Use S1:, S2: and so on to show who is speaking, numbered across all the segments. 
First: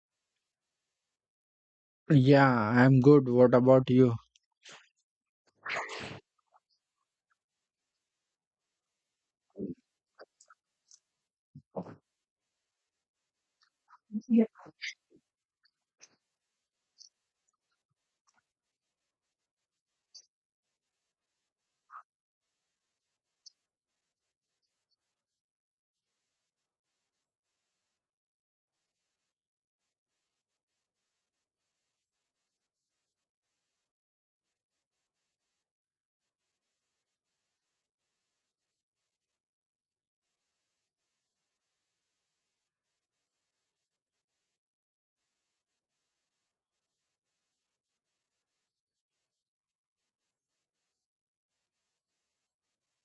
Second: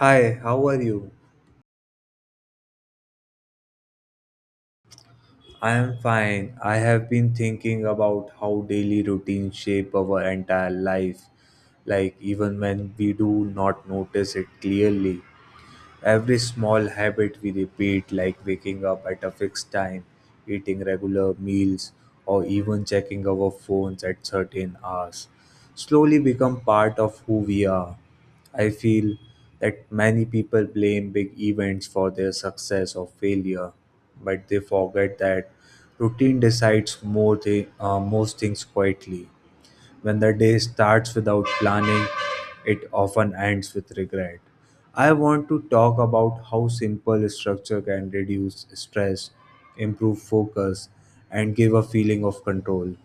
S1: Hi, how are you?
S2: Yeah, I'm good. What about you?
S1: I am fine. I have been thinking about how daily routines shape our entire life, like even when we do not notice it clearly. Every small habit we repeat, like waking up at a fixed time, eating regular meals, or even checking our phones at certain hours, slowly become part of who we are. I feel that many people blame big events for their success or failure, but they forget that routine decides most things quietly. When the day starts without planning, it often ends with regret. I want to talk about how simple structure can reduce stress, improve focus, and give a feeling of control.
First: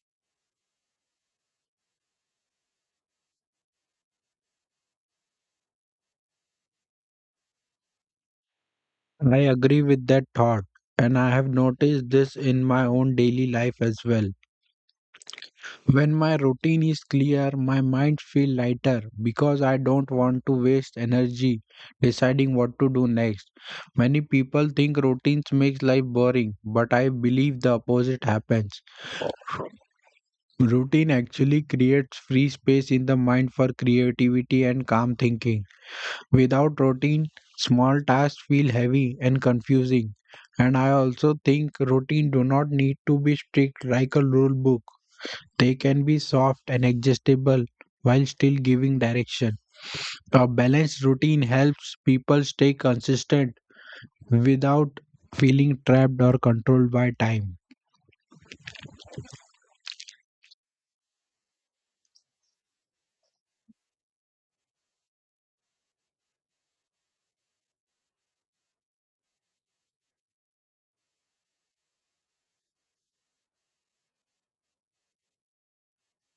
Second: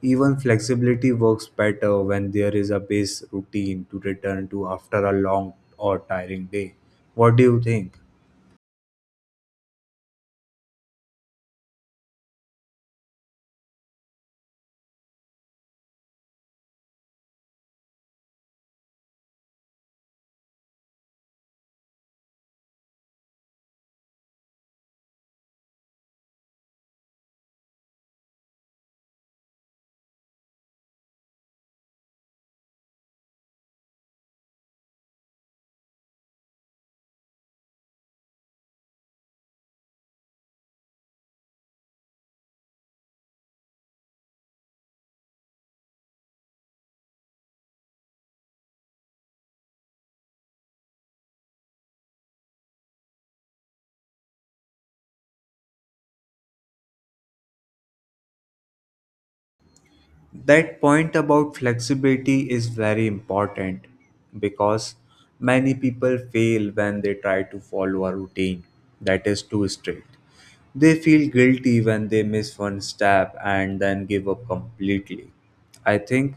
S1: Even flexibility works better when there is a base routine to return to after a long or tiring day. What do you think?
S2: I agree with that thought, and I have noticed this in my own daily life as well. When my routine is clear, my mind feels lighter because I don't want to waste energy deciding what to do next. Many people think routines makes life boring, but I believe the opposite happens. Routine actually creates free space in the mind for creativity and calm thinking. Without routine, small tasks feel heavy and confusing. And I also think routine do not need to be strict like a rule book. They can be soft and adjustable while still giving direction. A balanced routine helps people stay consistent without feeling trapped or controlled by time.
S1: That point about flexibility is very important because many people fail when they try to follow a routine that is too strict. They feel guilty when they miss one step and then give up completely. I think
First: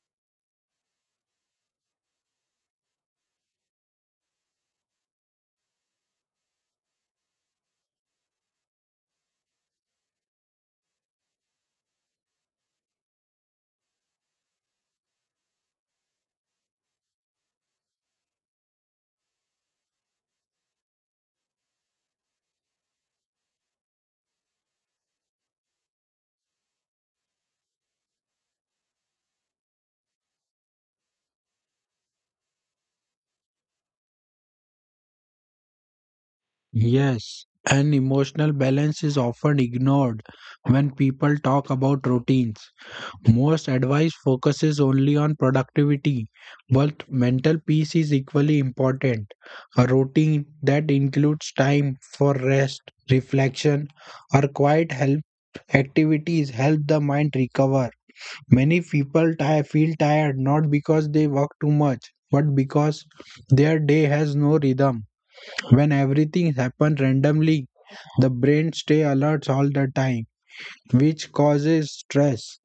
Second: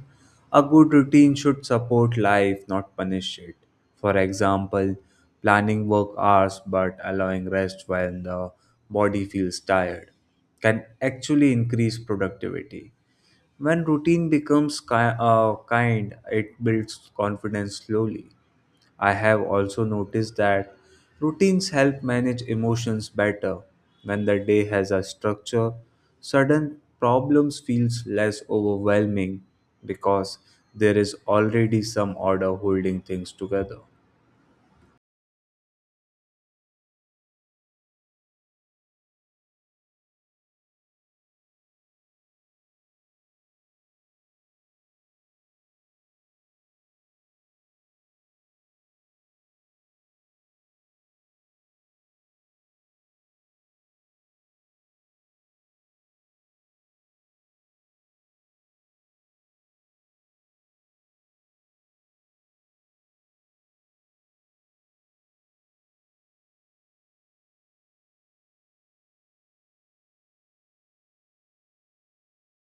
S1: a good routine should support life, not punish it. For example, planning work hours but allowing rest when the body feels tired can actually increase productivity. When routine becomes kind, it builds confidence slowly. I have also noticed that routines help manage emotions better. When the day has a structure, sudden problems feels less overwhelming because there is already some order holding things together.
S2: Yes, and emotional balance is often ignored when people talk about routines. Most advice focuses only on productivity, but mental peace is equally important. A routine that includes time for rest, reflection, or quiet help activities help the mind recover. Many people feel tired not because they work too much, but because their day has no rhythm. When everything happens randomly, the brain stays alert all the time, which causes stress.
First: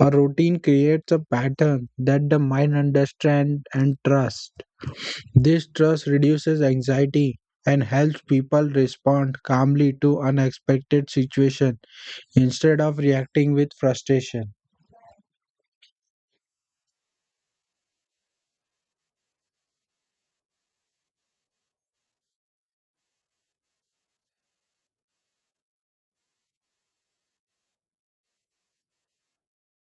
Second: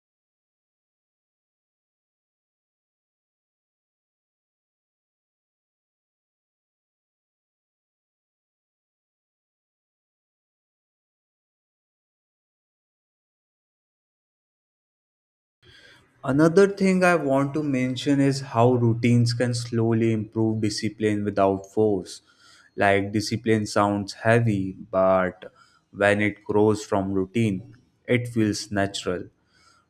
S2: A routine creates a pattern that the mind understands and trusts. This trust reduces anxiety and helps people respond calmly to unexpected situations instead of reacting with frustration.
S1: Another thing I want to mention is how routines can slowly improve discipline without force. Like discipline sounds heavy, but when it grows from routine, it feels natural.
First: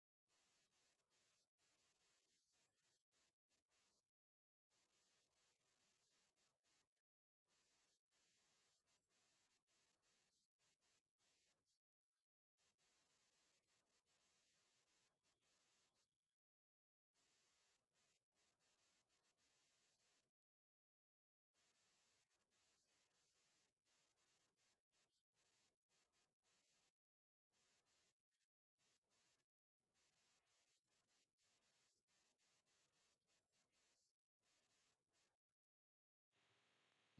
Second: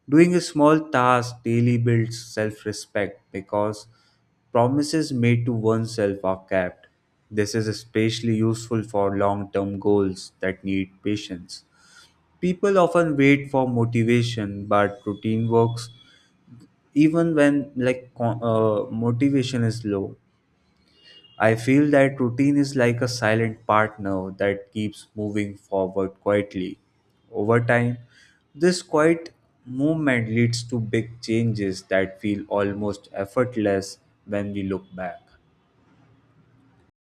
S1: Doing a small task daily builds self respect because promises made to oneself are kept. This is especially useful for long term goals that need patience. People often wait for motivation, but routine works even when motivation is low. I feel that routine is like a silent partner that keeps moving forward quietly over time. This quiet movement leads to big changes that feel almost effortless when we look back.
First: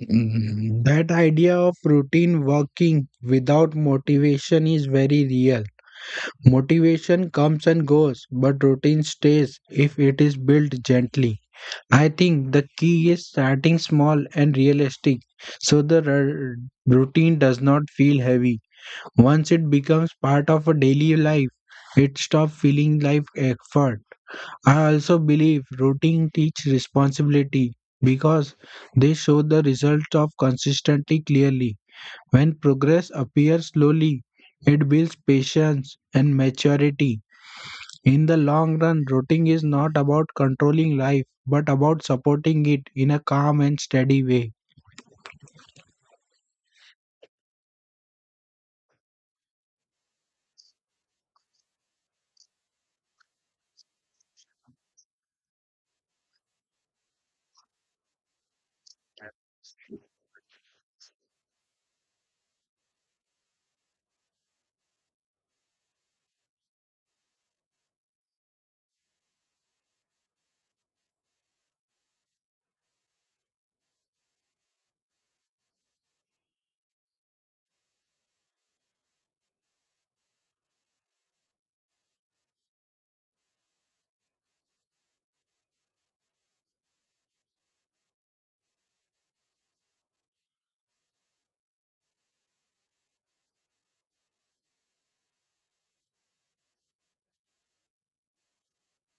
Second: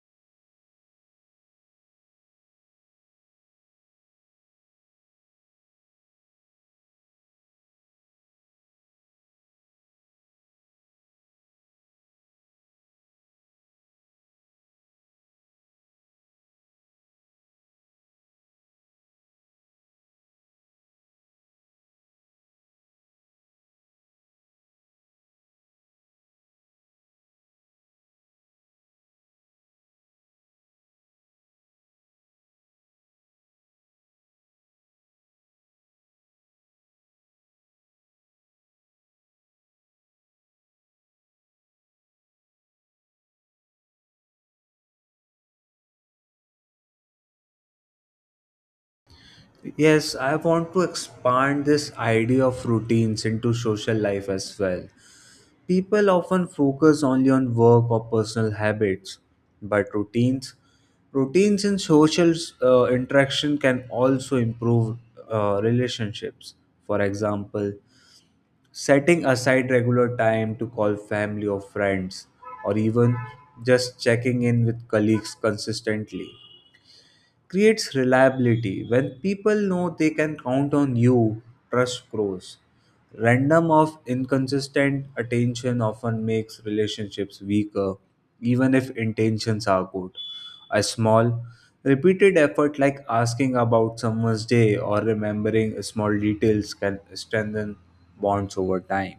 S2: That idea of routine working without motivation is very real. Motivation comes and goes, but routine stays if it is built gently. I think the key is starting small and realistic so the routine does not feel heavy. Once it becomes part of a daily life, it stops feeling like effort. I also believe routine teach responsibility because they show the result of consistency clearly. When progress appears slowly, it builds patience and maturity. In the long run, routing is not about controlling life, but about supporting it in a calm and steady way.
S1: Yes, I want to expand this idea of routines into social life as well. People often focus only on work or personal habits, but routines in social interaction can also improve relationships. For example, setting aside regular time to call family or friends, or even just checking in with colleagues consistently creates reliability. When people know they can count on you, trust grows. Random of inconsistent attention often makes relationships weaker, even if intentions are good. A small, repeated effort like asking about someone's day or remembering small details can strengthen bonds over time.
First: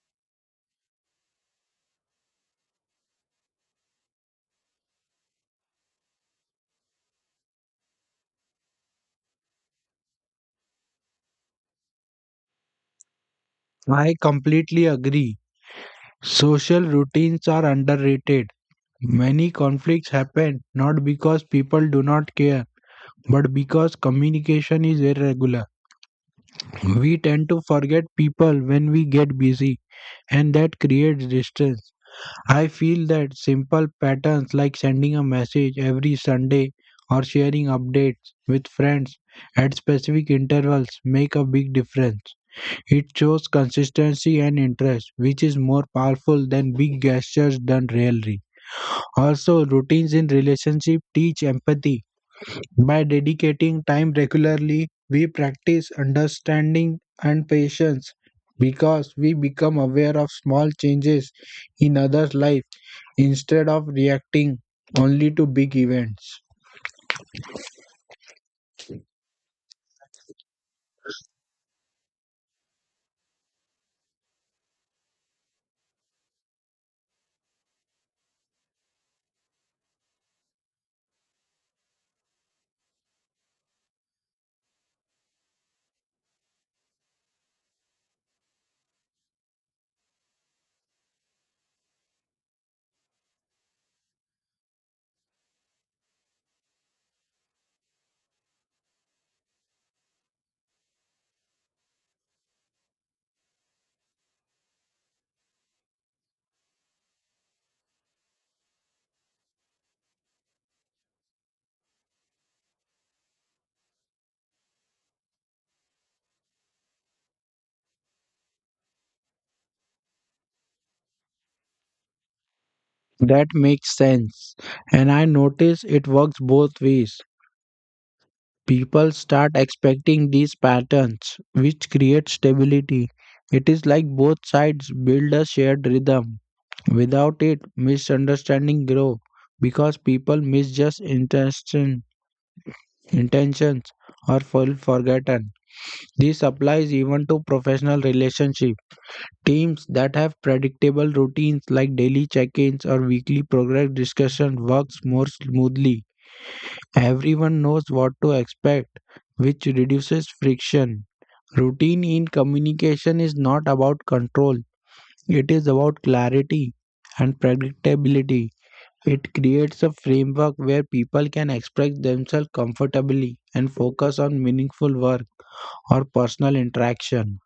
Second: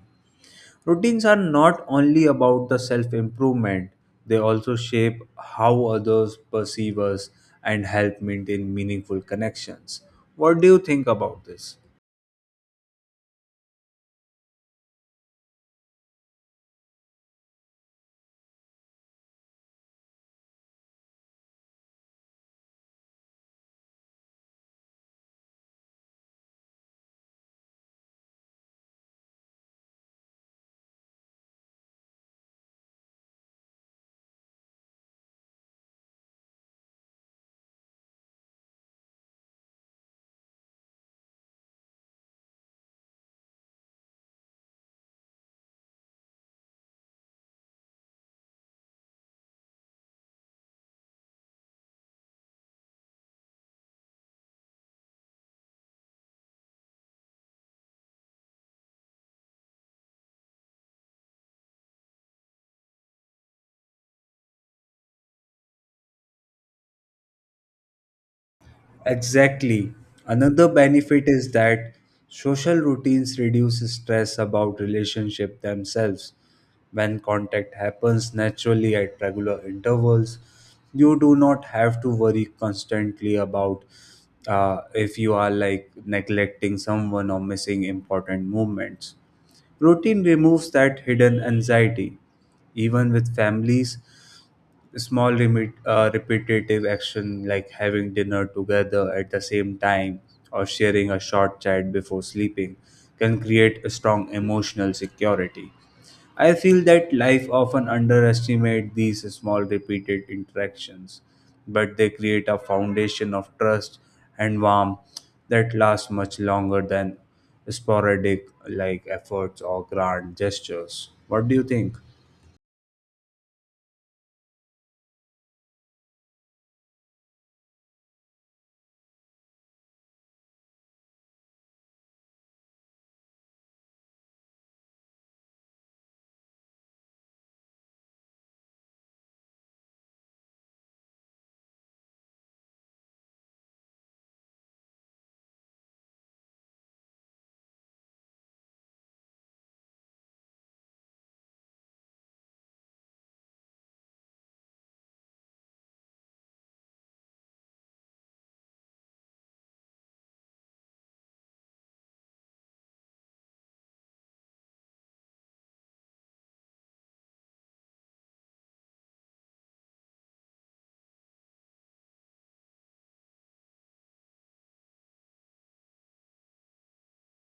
S1: Routines are not only about the self improvement, they also shape how others perceive us and help maintain meaningful connections. What do you think about this?
S2: I completely agree. Social routines are underrated. Many conflicts happen not because people do not care, but because communication is irregular. We tend to forget people when we get busy, and that creates distance. I feel that simple patterns like sending a message every Sunday or sharing updates with friends at specific intervals make a big difference. It shows consistency and interest, which is more powerful than big gestures done rarely. Also, routines in relationship teach empathy. By dedicating time regularly, we practice understanding and patience because we become aware of small changes in others' life instead of reacting only to big events.
S1: Exactly. Another benefit is that social routines reduce stress about relationship themselves. When contact happens naturally at regular intervals, you do not have to worry constantly about if you are like neglecting someone or missing important movements. Routine removes that hidden anxiety. Even with families, small repetitive action like having dinner together at the same time or sharing a short chat before sleeping can create a strong emotional security. I feel that life often underestimates these small repeated interactions, but they create a foundation of trust and warmth that lasts much longer than sporadic like efforts or grand gestures. What do you think?
S2: That makes sense. And I notice it works both ways. People start expecting these patterns, which create stability. It is like both sides build a shared rhythm. Without it, misunderstanding grow because people misjudge intentions or fall forgotten. This applies even to professional relationships. Teams that have predictable routines like daily check ins or weekly progress discussion works more smoothly. Everyone knows what to expect, which reduces friction. Routine in communication is not about control, it is about clarity and predictability. It creates a framework where people can express themselves comfortably and focus on meaningful work or personal interaction.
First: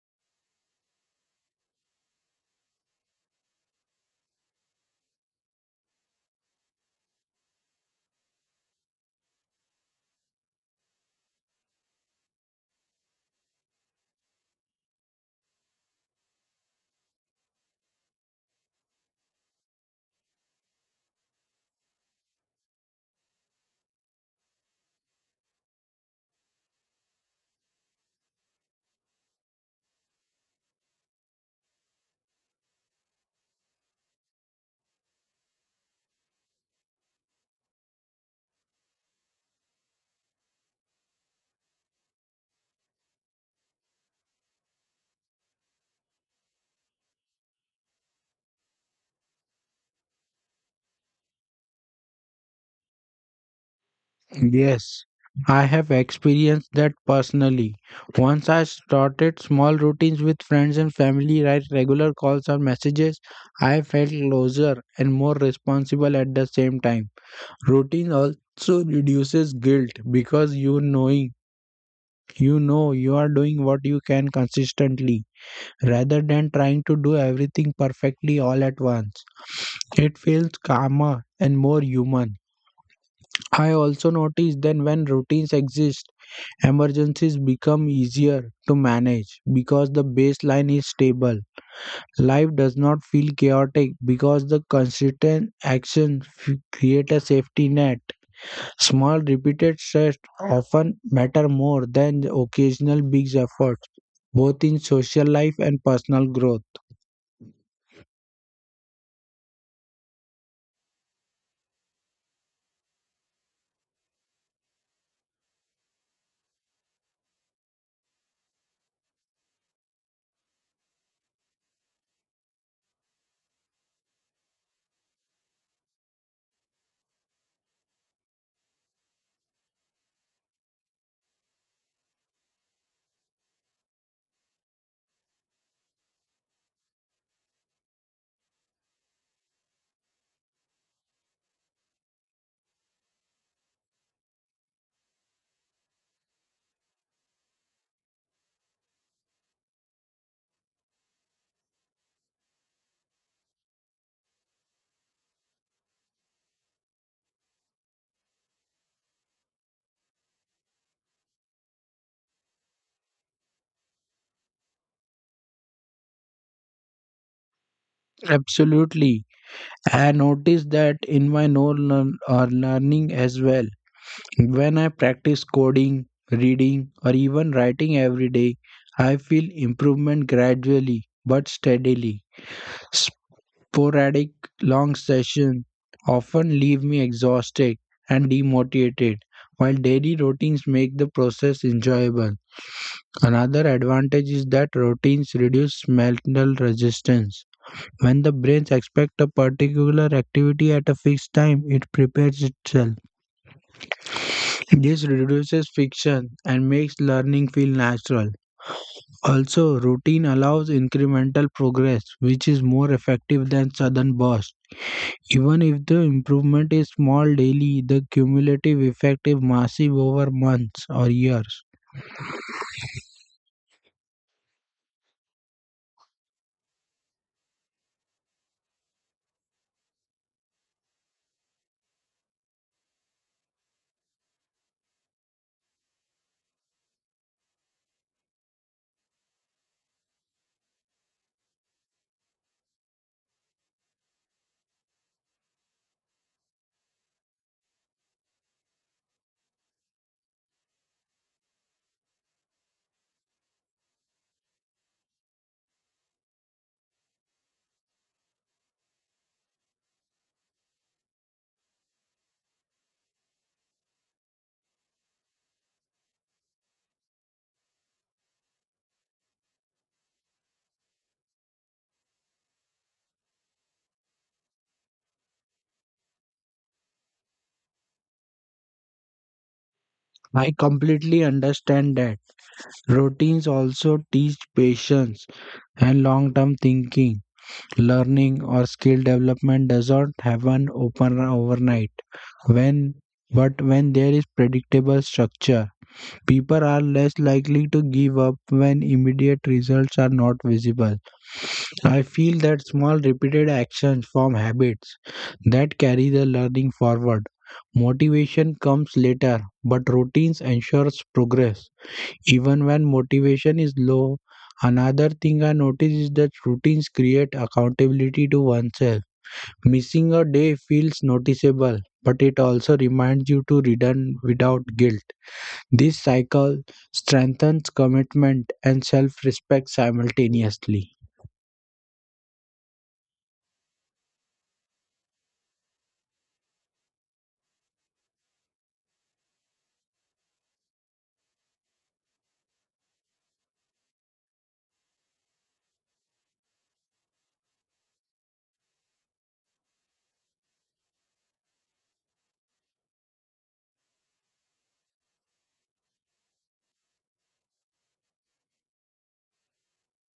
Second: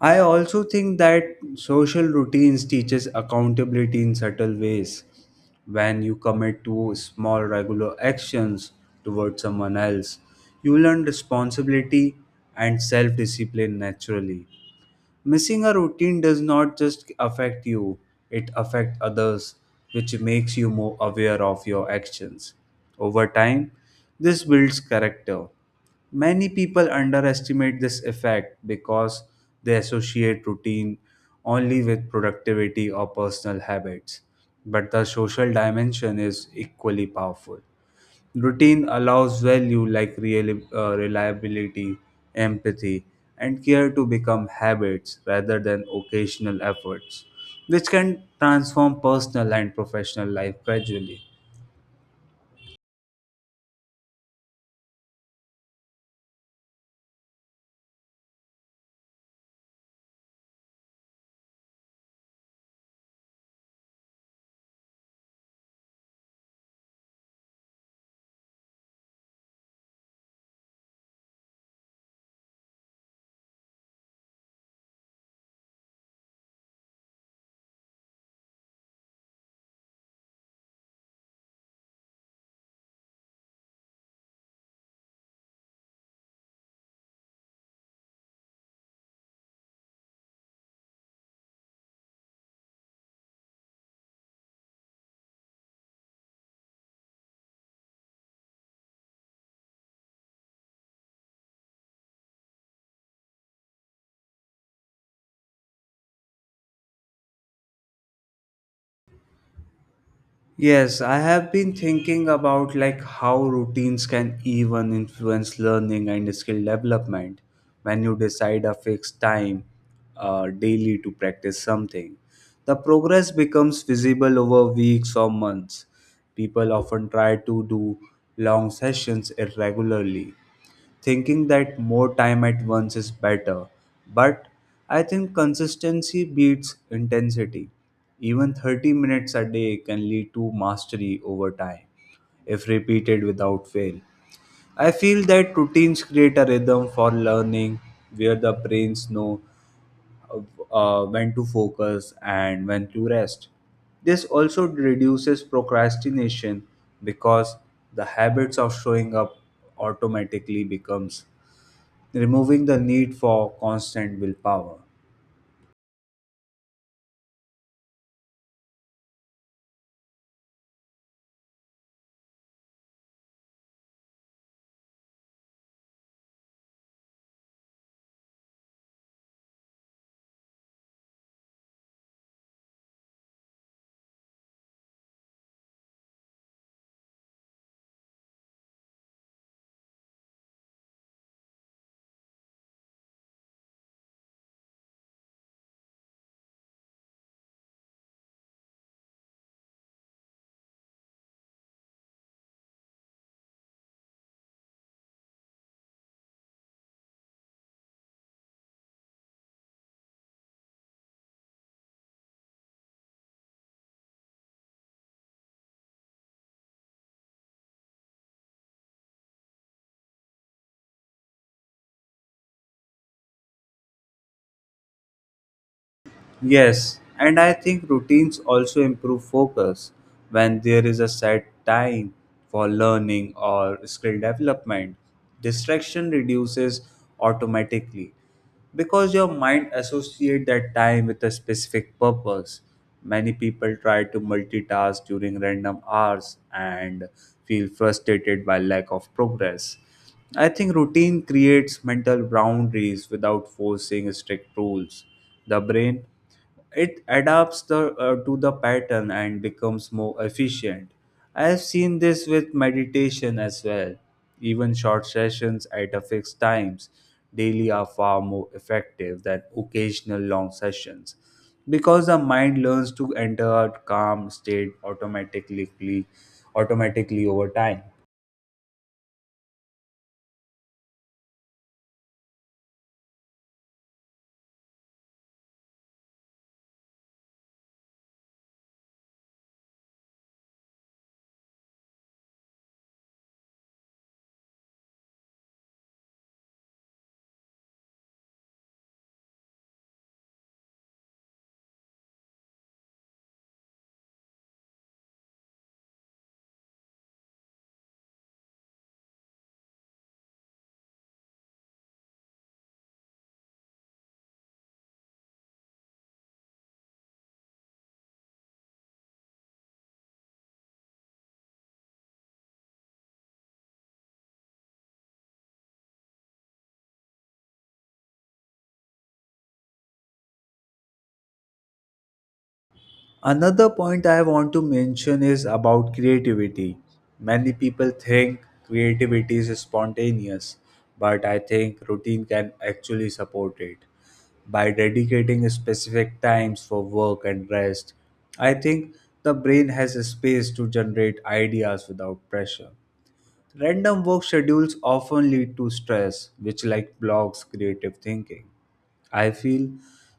S1: I also think that social routines teaches accountability in subtle ways. When you commit to small regular actions towards someone else, you learn responsibility and self-discipline naturally. Missing a routine does not just affect you, it affects others, which makes you more aware of your actions. Over time, this builds character. Many people underestimate this effect because they associate routine only with productivity or personal habits. But the social dimension is equally powerful. Routine allows value like reliability, empathy, and care to become habits rather than occasional efforts, which can transform personal and professional life gradually.
S2: Yes, I have experienced that personally. Once I started small routines with friends and family, right? Regular calls or messages, I felt closer and more responsible at the same time. Routine also reduces guilt because you know you are doing what you can consistently rather than trying to do everything perfectly all at once. It feels calmer and more human. I also notice that when routines exist, emergencies become easier to manage because the baseline is stable. Life does not feel chaotic because the consistent actions create a safety net. Small repeated stress often matter more than the occasional big efforts, both in social life and personal growth.
S1: Yes, I have been thinking about like how routines can even influence learning and skill development when you decide a fixed time daily to practice something. The progress becomes visible over weeks or months. People often try to do long sessions irregularly thinking that more time at once is better. But I think consistency beats intensity. Even 30 minutes a day can lead to mastery over time if repeated without fail. I feel that routines create a rhythm for learning where the brains know uh, when to focus and when to rest. This also reduces procrastination because the habits of showing up automatically becomes removing the need for constant willpower.
S2: Absolutely. I noticed that in my own learning as well. When I practice coding, reading, or even writing every day, I feel improvement gradually but steadily. Sporadic long sessions often leave me exhausted and demotivated, while daily routines make the process enjoyable. Another advantage is that routines reduce mental resistance. When the brain expects a particular activity at a fixed time, it prepares itself. This reduces friction and makes learning feel natural. Also, routine allows incremental progress, which is more effective than sudden bursts. Even if the improvement is small daily, the cumulative effect is massive over months or years.
S1: Yes, and I think routines also improve focus when there is a set time for learning or skill development. Distraction reduces automatically because your mind associates that time with a specific purpose. Many people try to multitask during random hours and feel frustrated by lack of progress. I think routine creates mental boundaries without forcing strict rules. The brain it adapts the to the pattern and becomes more efficient. I have seen this with meditation as well. Even short sessions at a fixed times daily are far more effective than occasional long sessions because the mind learns to enter a calm state automatically over time.
S2: I completely understand that. Routines also teach patience and long term thinking. Learning or skill development does not happen open overnight. When But when there is predictable structure, people are less likely to give up when immediate results are not visible. I feel that small repeated actions form habits that carry the learning forward. Motivation comes later, but routines ensures progress. Even when motivation is low, another thing I notice is that routines create accountability to oneself. Missing a day feels noticeable, but it also reminds you to return without guilt. This cycle strengthens commitment and self respect simultaneously.
S1: Another point I want to mention is about creativity. Many people think creativity is spontaneous, but I think routine can actually support it. By dedicating specific times for work and rest, I think the brain has a space to generate ideas without pressure. Random work schedules often lead to stress, which like blocks creative thinking. I feel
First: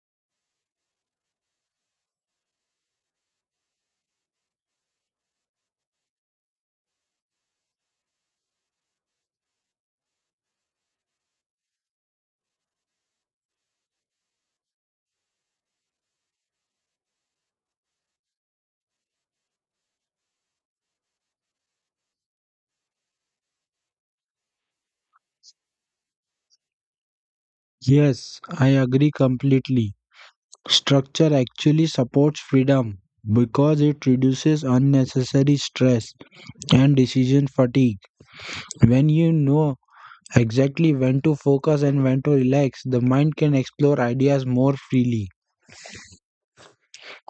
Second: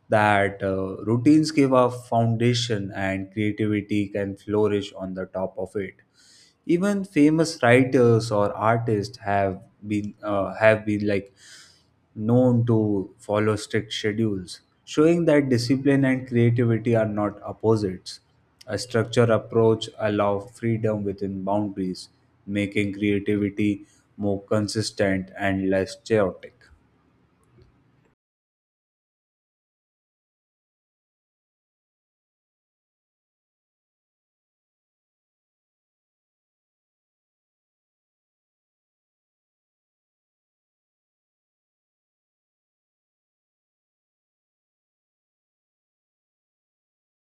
S1: that routines give a foundation and creativity can flourish on the top of it. Even famous writers or artists have been known to follow strict schedules, showing that discipline and creativity are not opposites. A structured approach allows freedom within boundaries, making creativity more consistent and less chaotic.
S2: Yes, I agree completely. Structure actually supports freedom because it reduces unnecessary stress and decision fatigue. When you know exactly when to focus and when to relax, the mind can explore ideas more freely.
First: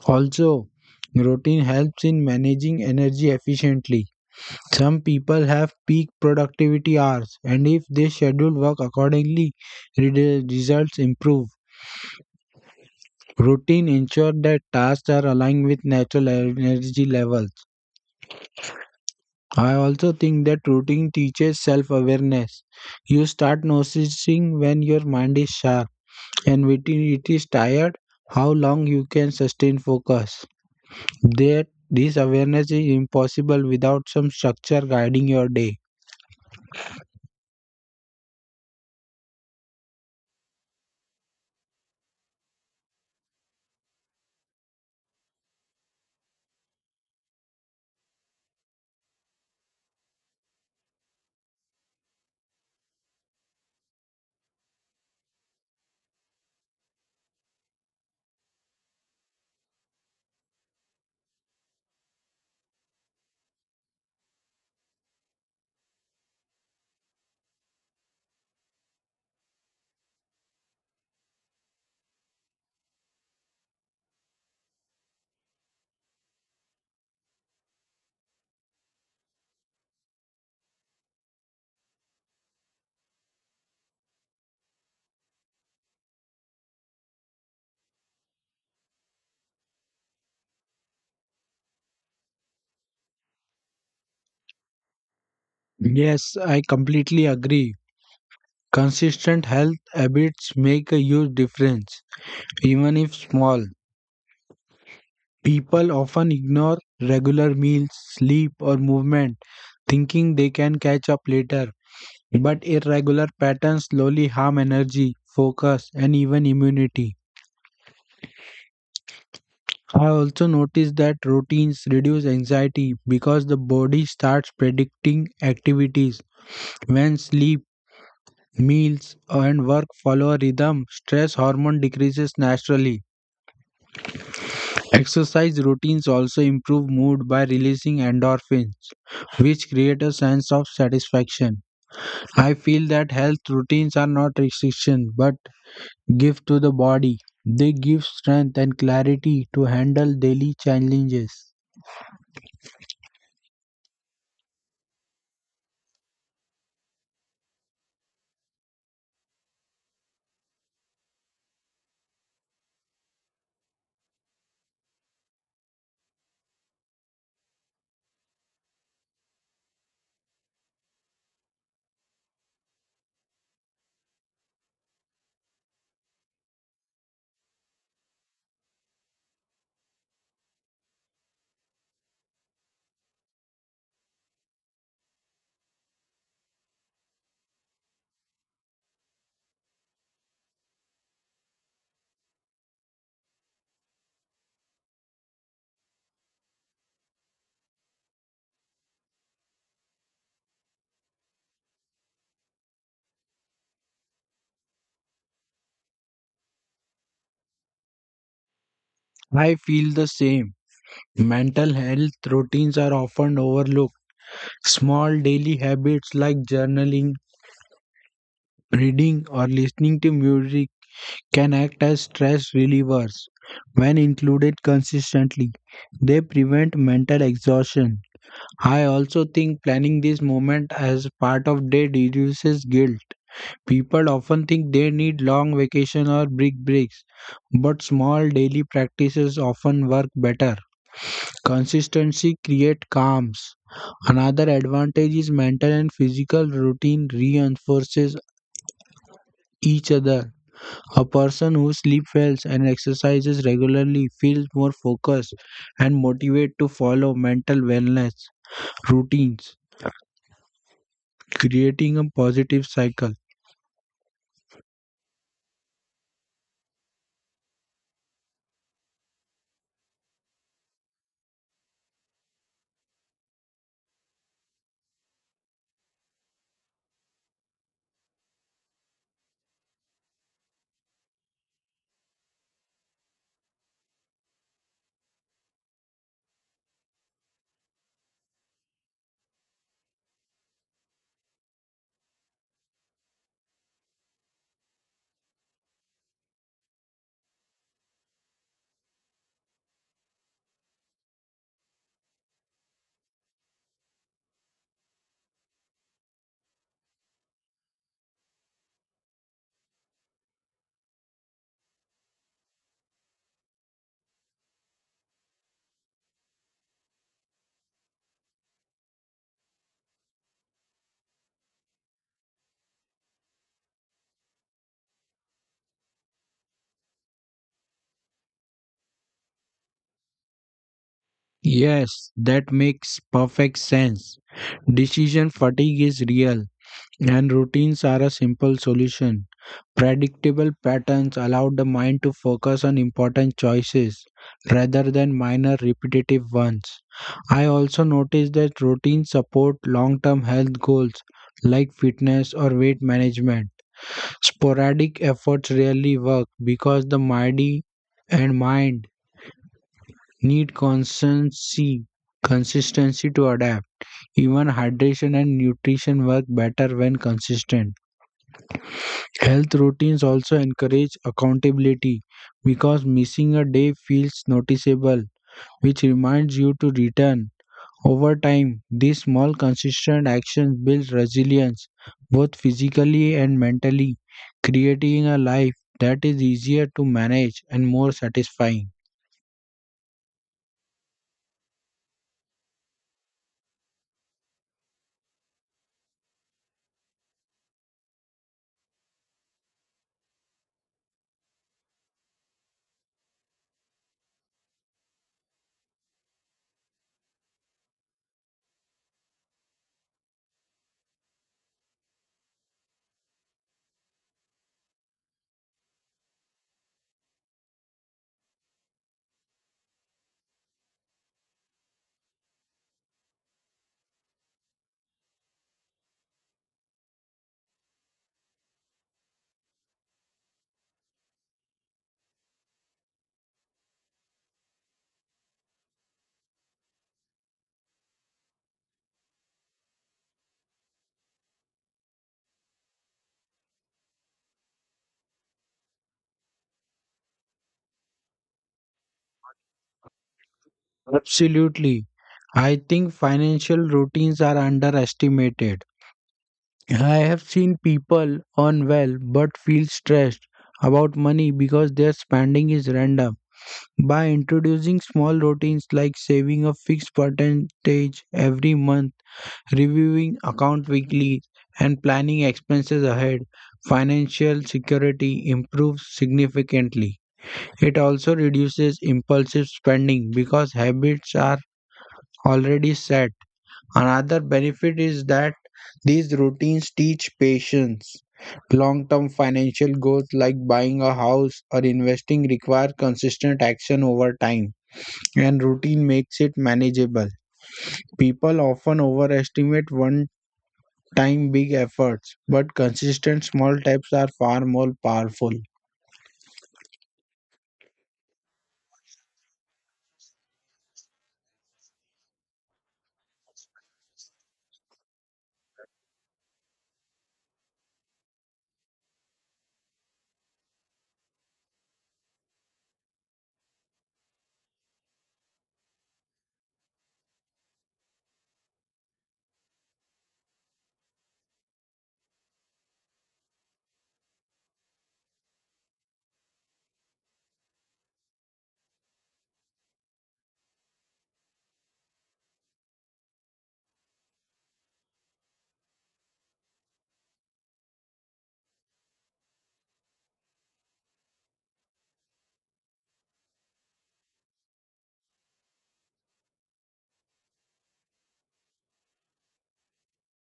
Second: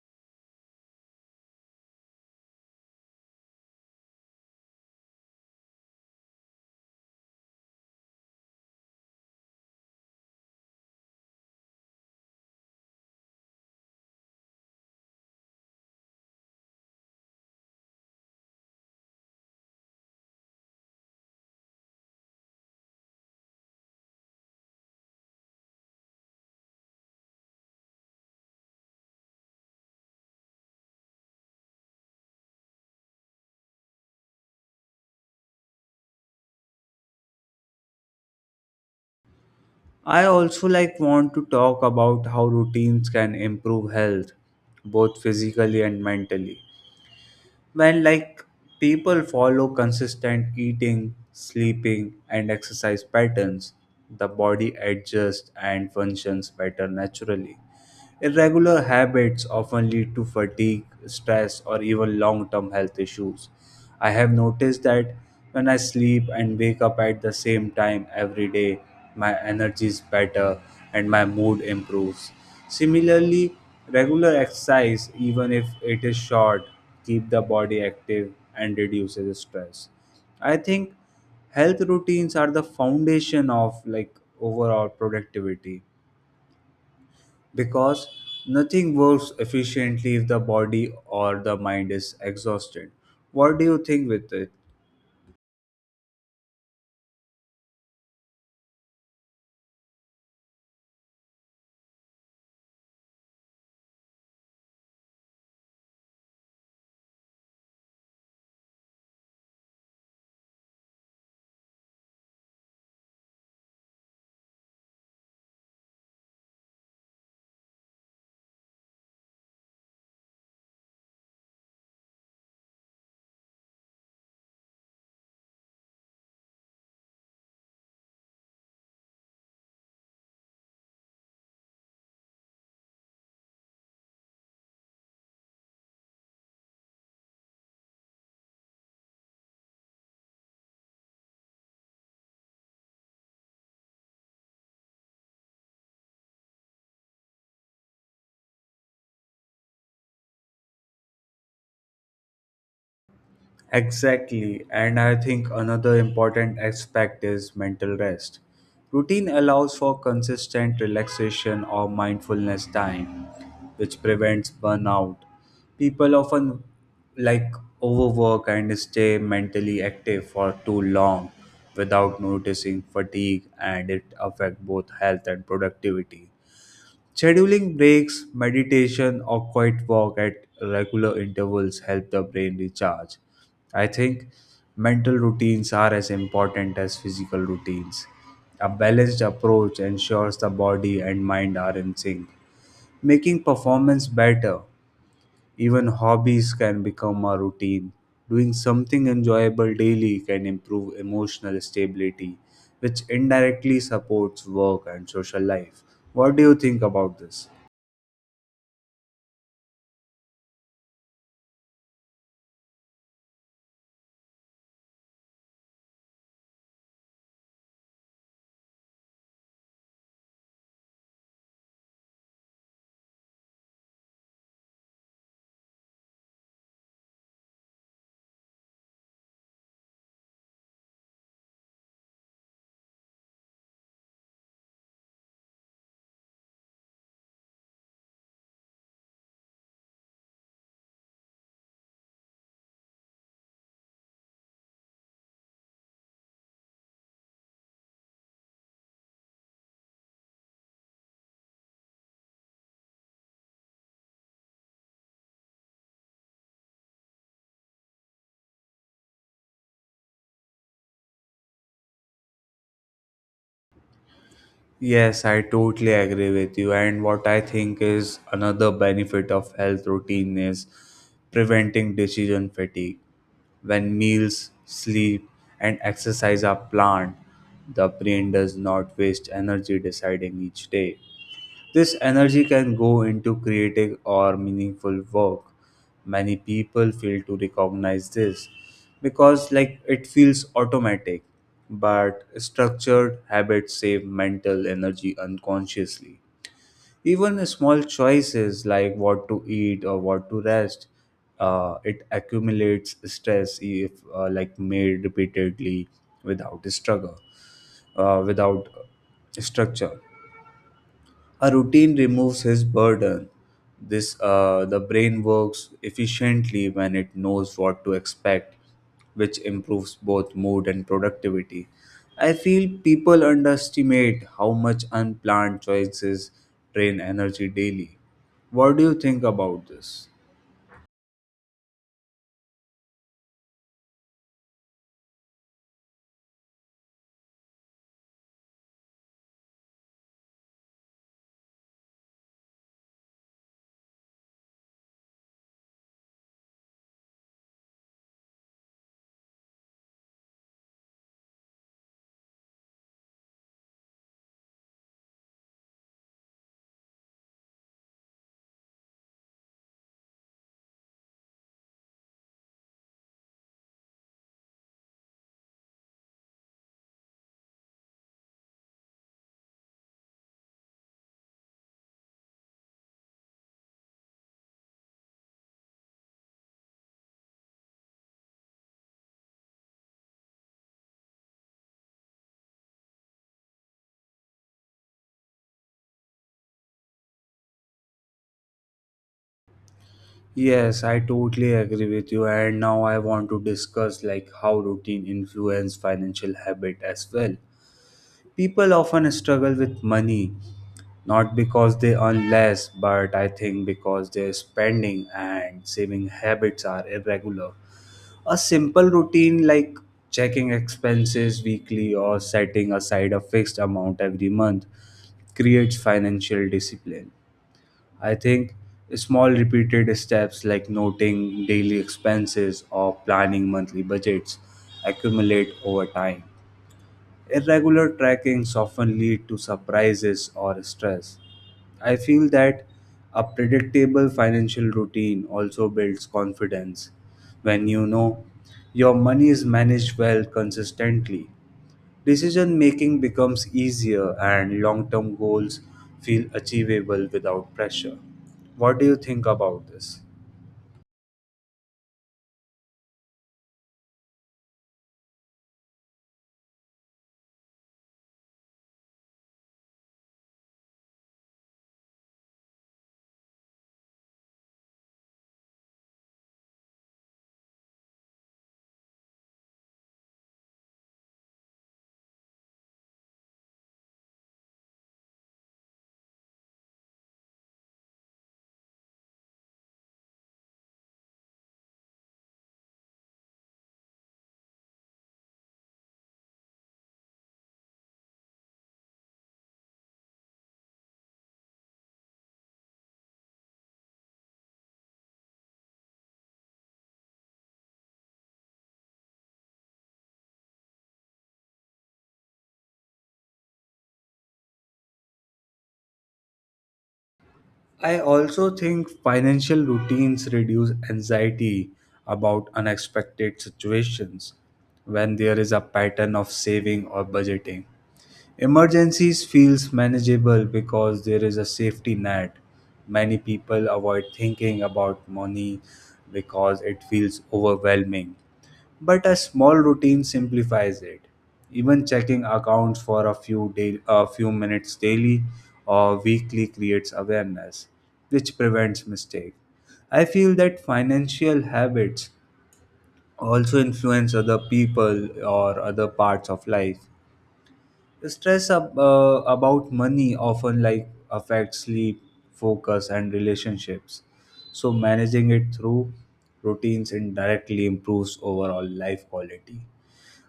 S2: Also, routine helps in managing energy efficiently. Some people have peak productivity hours, and if they schedule work accordingly, results improve. Routine ensure that tasks are aligned with natural energy levels. I also think that routine teaches self awareness. You start noticing when your mind is sharp and when it is tired, how long you can sustain focus. That This awareness is impossible without some structure guiding your day.
S1: I also like want to talk about how routines can improve health, both physically and mentally when like people follow consistent eating sleeping and exercise patterns. The body adjusts and functions better naturally. Irregular habits often lead to fatigue, stress, or even long term health issues. I have noticed that when I sleep and wake up at the same time every day, my energy is better and my mood improves. Similarly, regular exercise, even if it is short, keep the body active and reduces stress. I think health routines are the foundation of like overall productivity because nothing works efficiently if the body or the mind is exhausted. What do you think with it?
S2: Yes, I completely agree. Consistent health habits make a huge difference, even if small. People often ignore regular meals, sleep, or movement, thinking they can catch up later. But irregular patterns slowly harm energy, focus, and even immunity. I also noticed that routines reduce anxiety because the body starts predicting activities. When sleep, meals, and work follow a rhythm, stress hormone decreases naturally. Exercise routines also improve mood by releasing endorphins, which create a sense of satisfaction. I feel that health routines are not restriction but give to the body. They give strength and clarity to handle daily challenges.
S1: Exactly, and I think another important aspect is mental rest. Routine allows for consistent relaxation or mindfulness time, which prevents burnout. People often like overwork and stay mentally active for too long without noticing fatigue and it affects both health and productivity. Scheduling breaks, meditation, or quiet walk at regular intervals help the brain recharge. I think mental routines are as important as physical routines. A balanced approach ensures the body and mind are in sync, making performance better. Even hobbies can become a routine. Doing something enjoyable daily can improve emotional stability, which indirectly supports work and social life. What do you think about this?
S2: I feel the same. Mental health routines are often overlooked. Small daily habits like journaling, reading, or listening to music can act as stress relievers when included consistently. They prevent mental exhaustion. I also think planning this moment as part of day reduces guilt. People often think they need long vacation or big breaks, but small daily practices often work better. Consistency creates calms. Another advantage is mental and physical routine reinforces each other. A person who sleeps well and exercises regularly feels more focused and motivated to follow mental wellness routines, creating a positive cycle.
S1: Yes, I totally agree with you. And what I think is another benefit of health routine is preventing decision fatigue. When meals, sleep, and exercise are planned, the brain does not waste energy deciding each day. This energy can go into creative or meaningful work. Many people fail to recognize this because like it feels automatic, but structured habits save mental energy unconsciously. Even small choices like what to eat or what to rest, it accumulates stress if like made repeatedly without struggle, without structure. A routine removes his burden. This The brain works efficiently when it knows what to expect, which improves both mood and productivity. I feel people underestimate how much unplanned choices drain energy daily. What do you think about this?
S2: Yes, that makes perfect sense. Decision fatigue is real, and routines are a simple solution. Predictable patterns allow the mind to focus on important choices rather than minor repetitive ones. I also noticed that routines support long term health goals like fitness or weight management. Sporadic efforts rarely work because the body and mind need consistency to adapt. Even hydration and nutrition work better when consistent. Health routines also encourage accountability because missing a day feels noticeable, which reminds you to return. Over time, these small consistent actions build resilience, both physically and mentally, creating a life that is easier to manage and more satisfying.
S1: Yes, I totally agree with you. And now I want to discuss like how routine influence financial habit as well. People often struggle with money, not because they earn less, but I think because their spending and saving habits are irregular. A simple routine like checking expenses weekly or setting aside a fixed amount every month creates financial discipline. I think small repeated steps like noting daily expenses or planning monthly budgets accumulate over time. Irregular trackings often lead to surprises or stress. I feel that a predictable financial routine also builds confidence when you know your money is managed well consistently. Decision making becomes easier and long term goals feel achievable without pressure. What do you think about this?
S2: Absolutely. I think financial routines are underestimated. I have seen people earn well but feel stressed about money because their spending is random. By introducing small routines like saving a fixed percentage every month, reviewing account weekly, and planning expenses ahead, financial security improves significantly. It also reduces impulsive spending because habits are already set. Another benefit is that these routines teach patience. Long term financial goals like buying a house or investing require consistent action over time, and routine makes it manageable. People often overestimate one time big efforts, but consistent small steps are far more powerful.
S1: I also think financial routines reduce anxiety about unexpected situations when there is a pattern of saving or budgeting. Emergencies feels manageable because there is a safety net. Many people avoid thinking about money because it feels overwhelming, but a small routine simplifies it. Even checking accounts for a few minutes daily or weekly creates awareness, which prevents mistake. I feel that financial habits also influence other people or other parts of life. Stress about money often like affects sleep, focus, and relationships. So managing it through routines indirectly improves overall life quality.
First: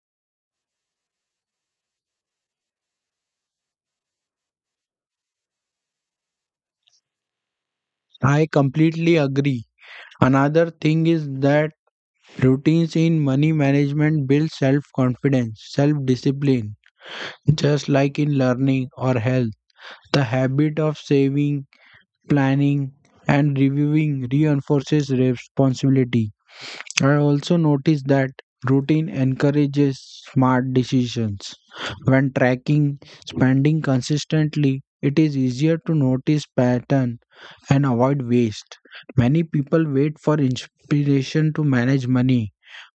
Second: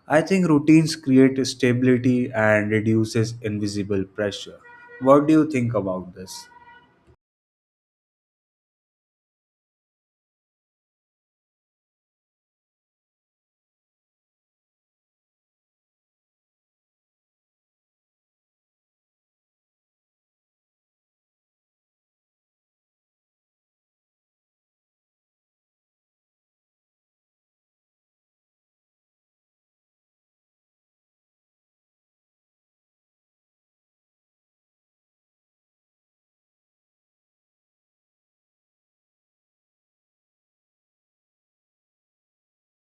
S1: I think routines create stability and reduces invisible pressure. What do you think about this?
S2: I completely agree. Another thing is that routines in money management build self confidence, self discipline. Just like in learning or health, the habit of saving, planning, and reviewing reinforces responsibility. I also noticed that routine encourages smart decisions. When tracking spending consistently, it is easier to notice pattern and avoid waste. Many people wait for inspiration to manage money,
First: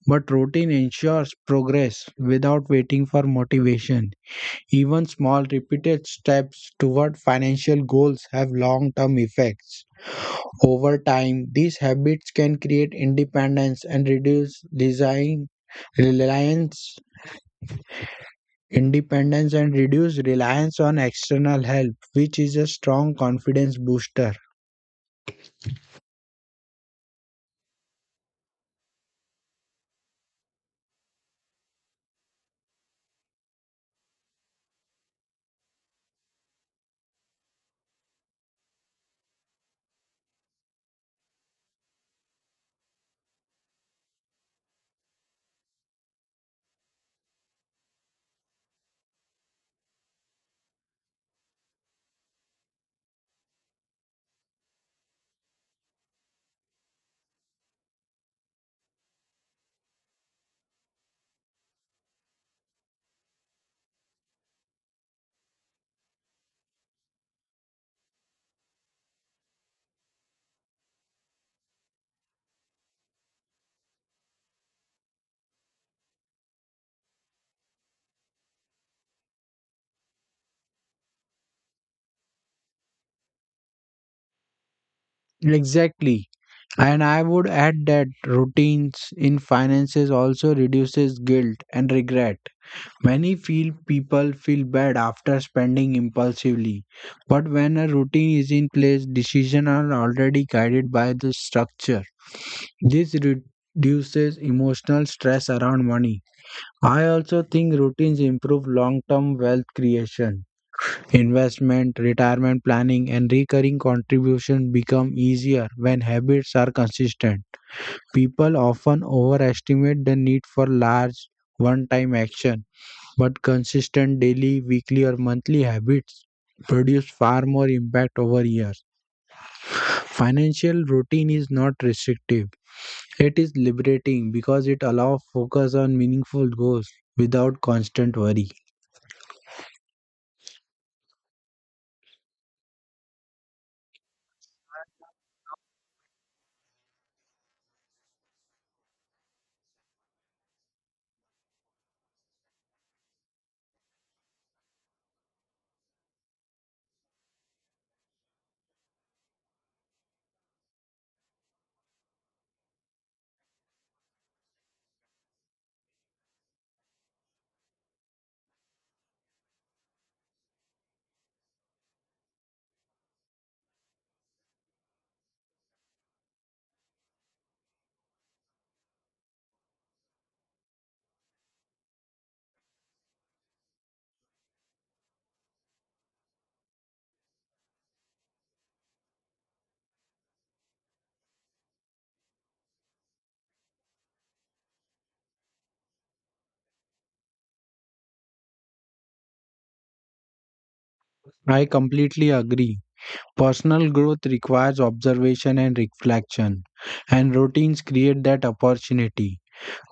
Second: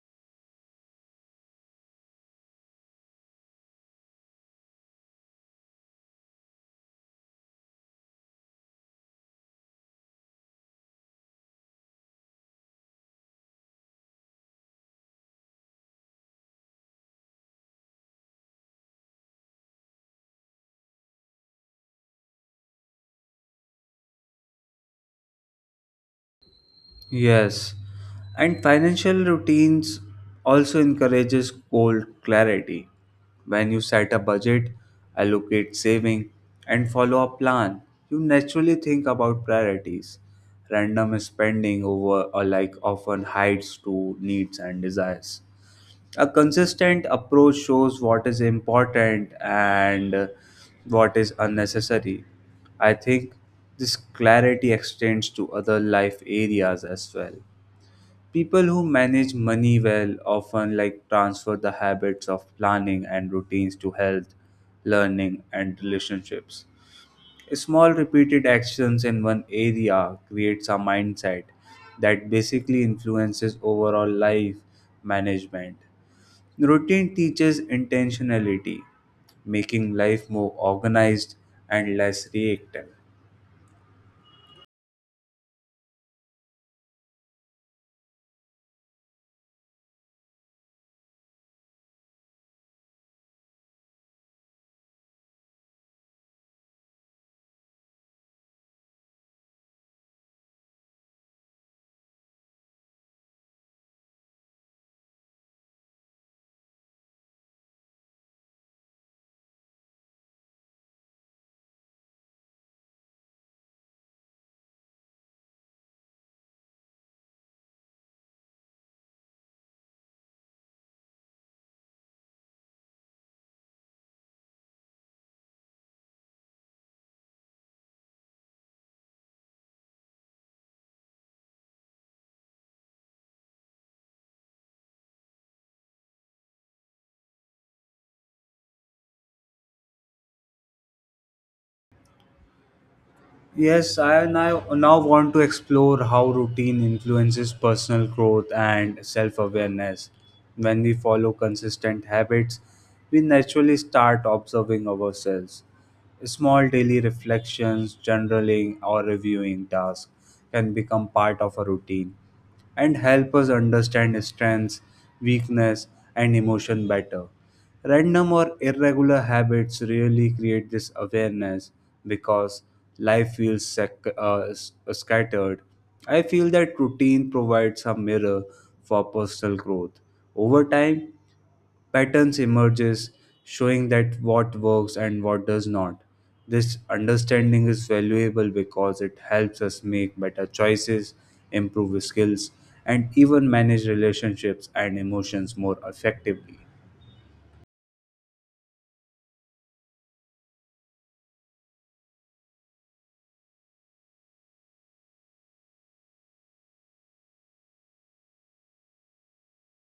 S2: but routine ensures progress without waiting for motivation. Even small repeated steps toward financial goals have long term effects. Over time, these habits can create independence and reduce design reliance, independence and reduce reliance on external help, which is a strong confidence booster.
S1: Yes. And financial routines also encourages goal clarity. When you set a budget, allocate saving and follow a plan, you naturally think about priorities. Random spending over or like often hides to needs and desires. A consistent approach shows what is important and what is unnecessary. I think this clarity extends to other life areas as well. People who manage money well often like transfer the habits of planning and routines to health, learning and relationships. Small repeated actions in one area creates a mindset that basically influences overall life management. Routine teaches intentionality, making life more organized and less reactive.
S2: Exactly. And I would add that routines in finances also reduces guilt and regret. Many feel People feel bad after spending impulsively, but when a routine is in place, decisions are already guided by the structure. This reduces emotional stress around money. I also think routines improve long-term wealth creation. Investment, retirement planning, and recurring contribution become easier when habits are consistent. People often overestimate the need for large one-time action, but consistent daily, weekly, or monthly habits produce far more impact over years. Financial routine is not restrictive, it is liberating because it allows focus on meaningful goals without constant worry.
S1: Yes, now want to explore how routine influences personal growth and self awareness. When we follow consistent habits, we naturally start observing ourselves. Small daily reflections, journaling, or reviewing tasks can become part of a routine and help us understand strengths, weakness, and emotion better. Random or irregular habits really create this awareness because life feels scattered. I feel that routine provides a mirror for personal growth. Over time, patterns emerges showing that what works and what does not. This understanding is valuable because it helps us make better choices, improve skills, and even manage relationships and emotions more effectively.
S2: I completely agree. Personal growth requires observation and reflection, and routines create that opportunity.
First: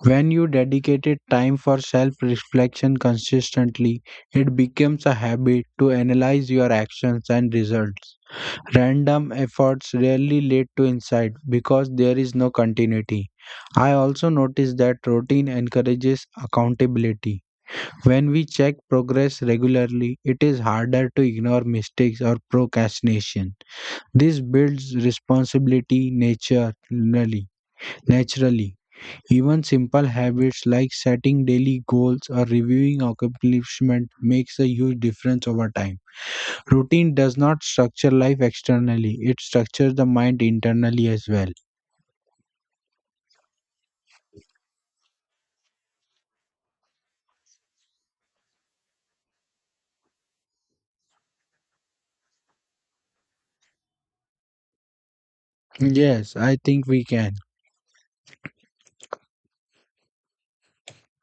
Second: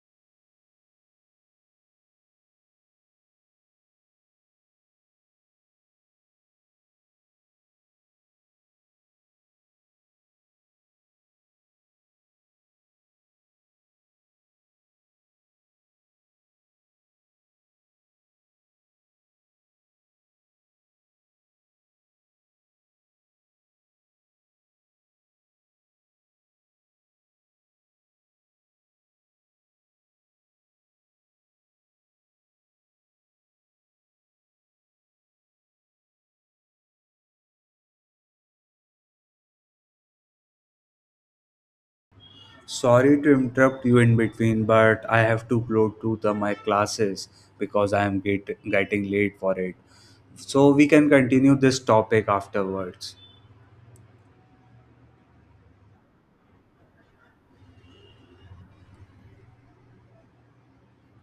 S2: When you dedicated time for self reflection consistently, it becomes a habit to analyze your actions and results. Random efforts rarely lead to insight because there is no continuity. I also notice that routine encourages accountability. When we check progress regularly, it is harder to ignore mistakes or procrastination. This builds responsibility naturally. naturally. Even simple habits like setting daily goals or reviewing accomplishment makes a huge difference over time. Routine does not structure life externally, it structures the mind internally as well.
S1: Sorry to interrupt you in between, but I have to upload to the my classes because getting late for it. So we can continue this topic afterwards.
S2: Yes, I think we can.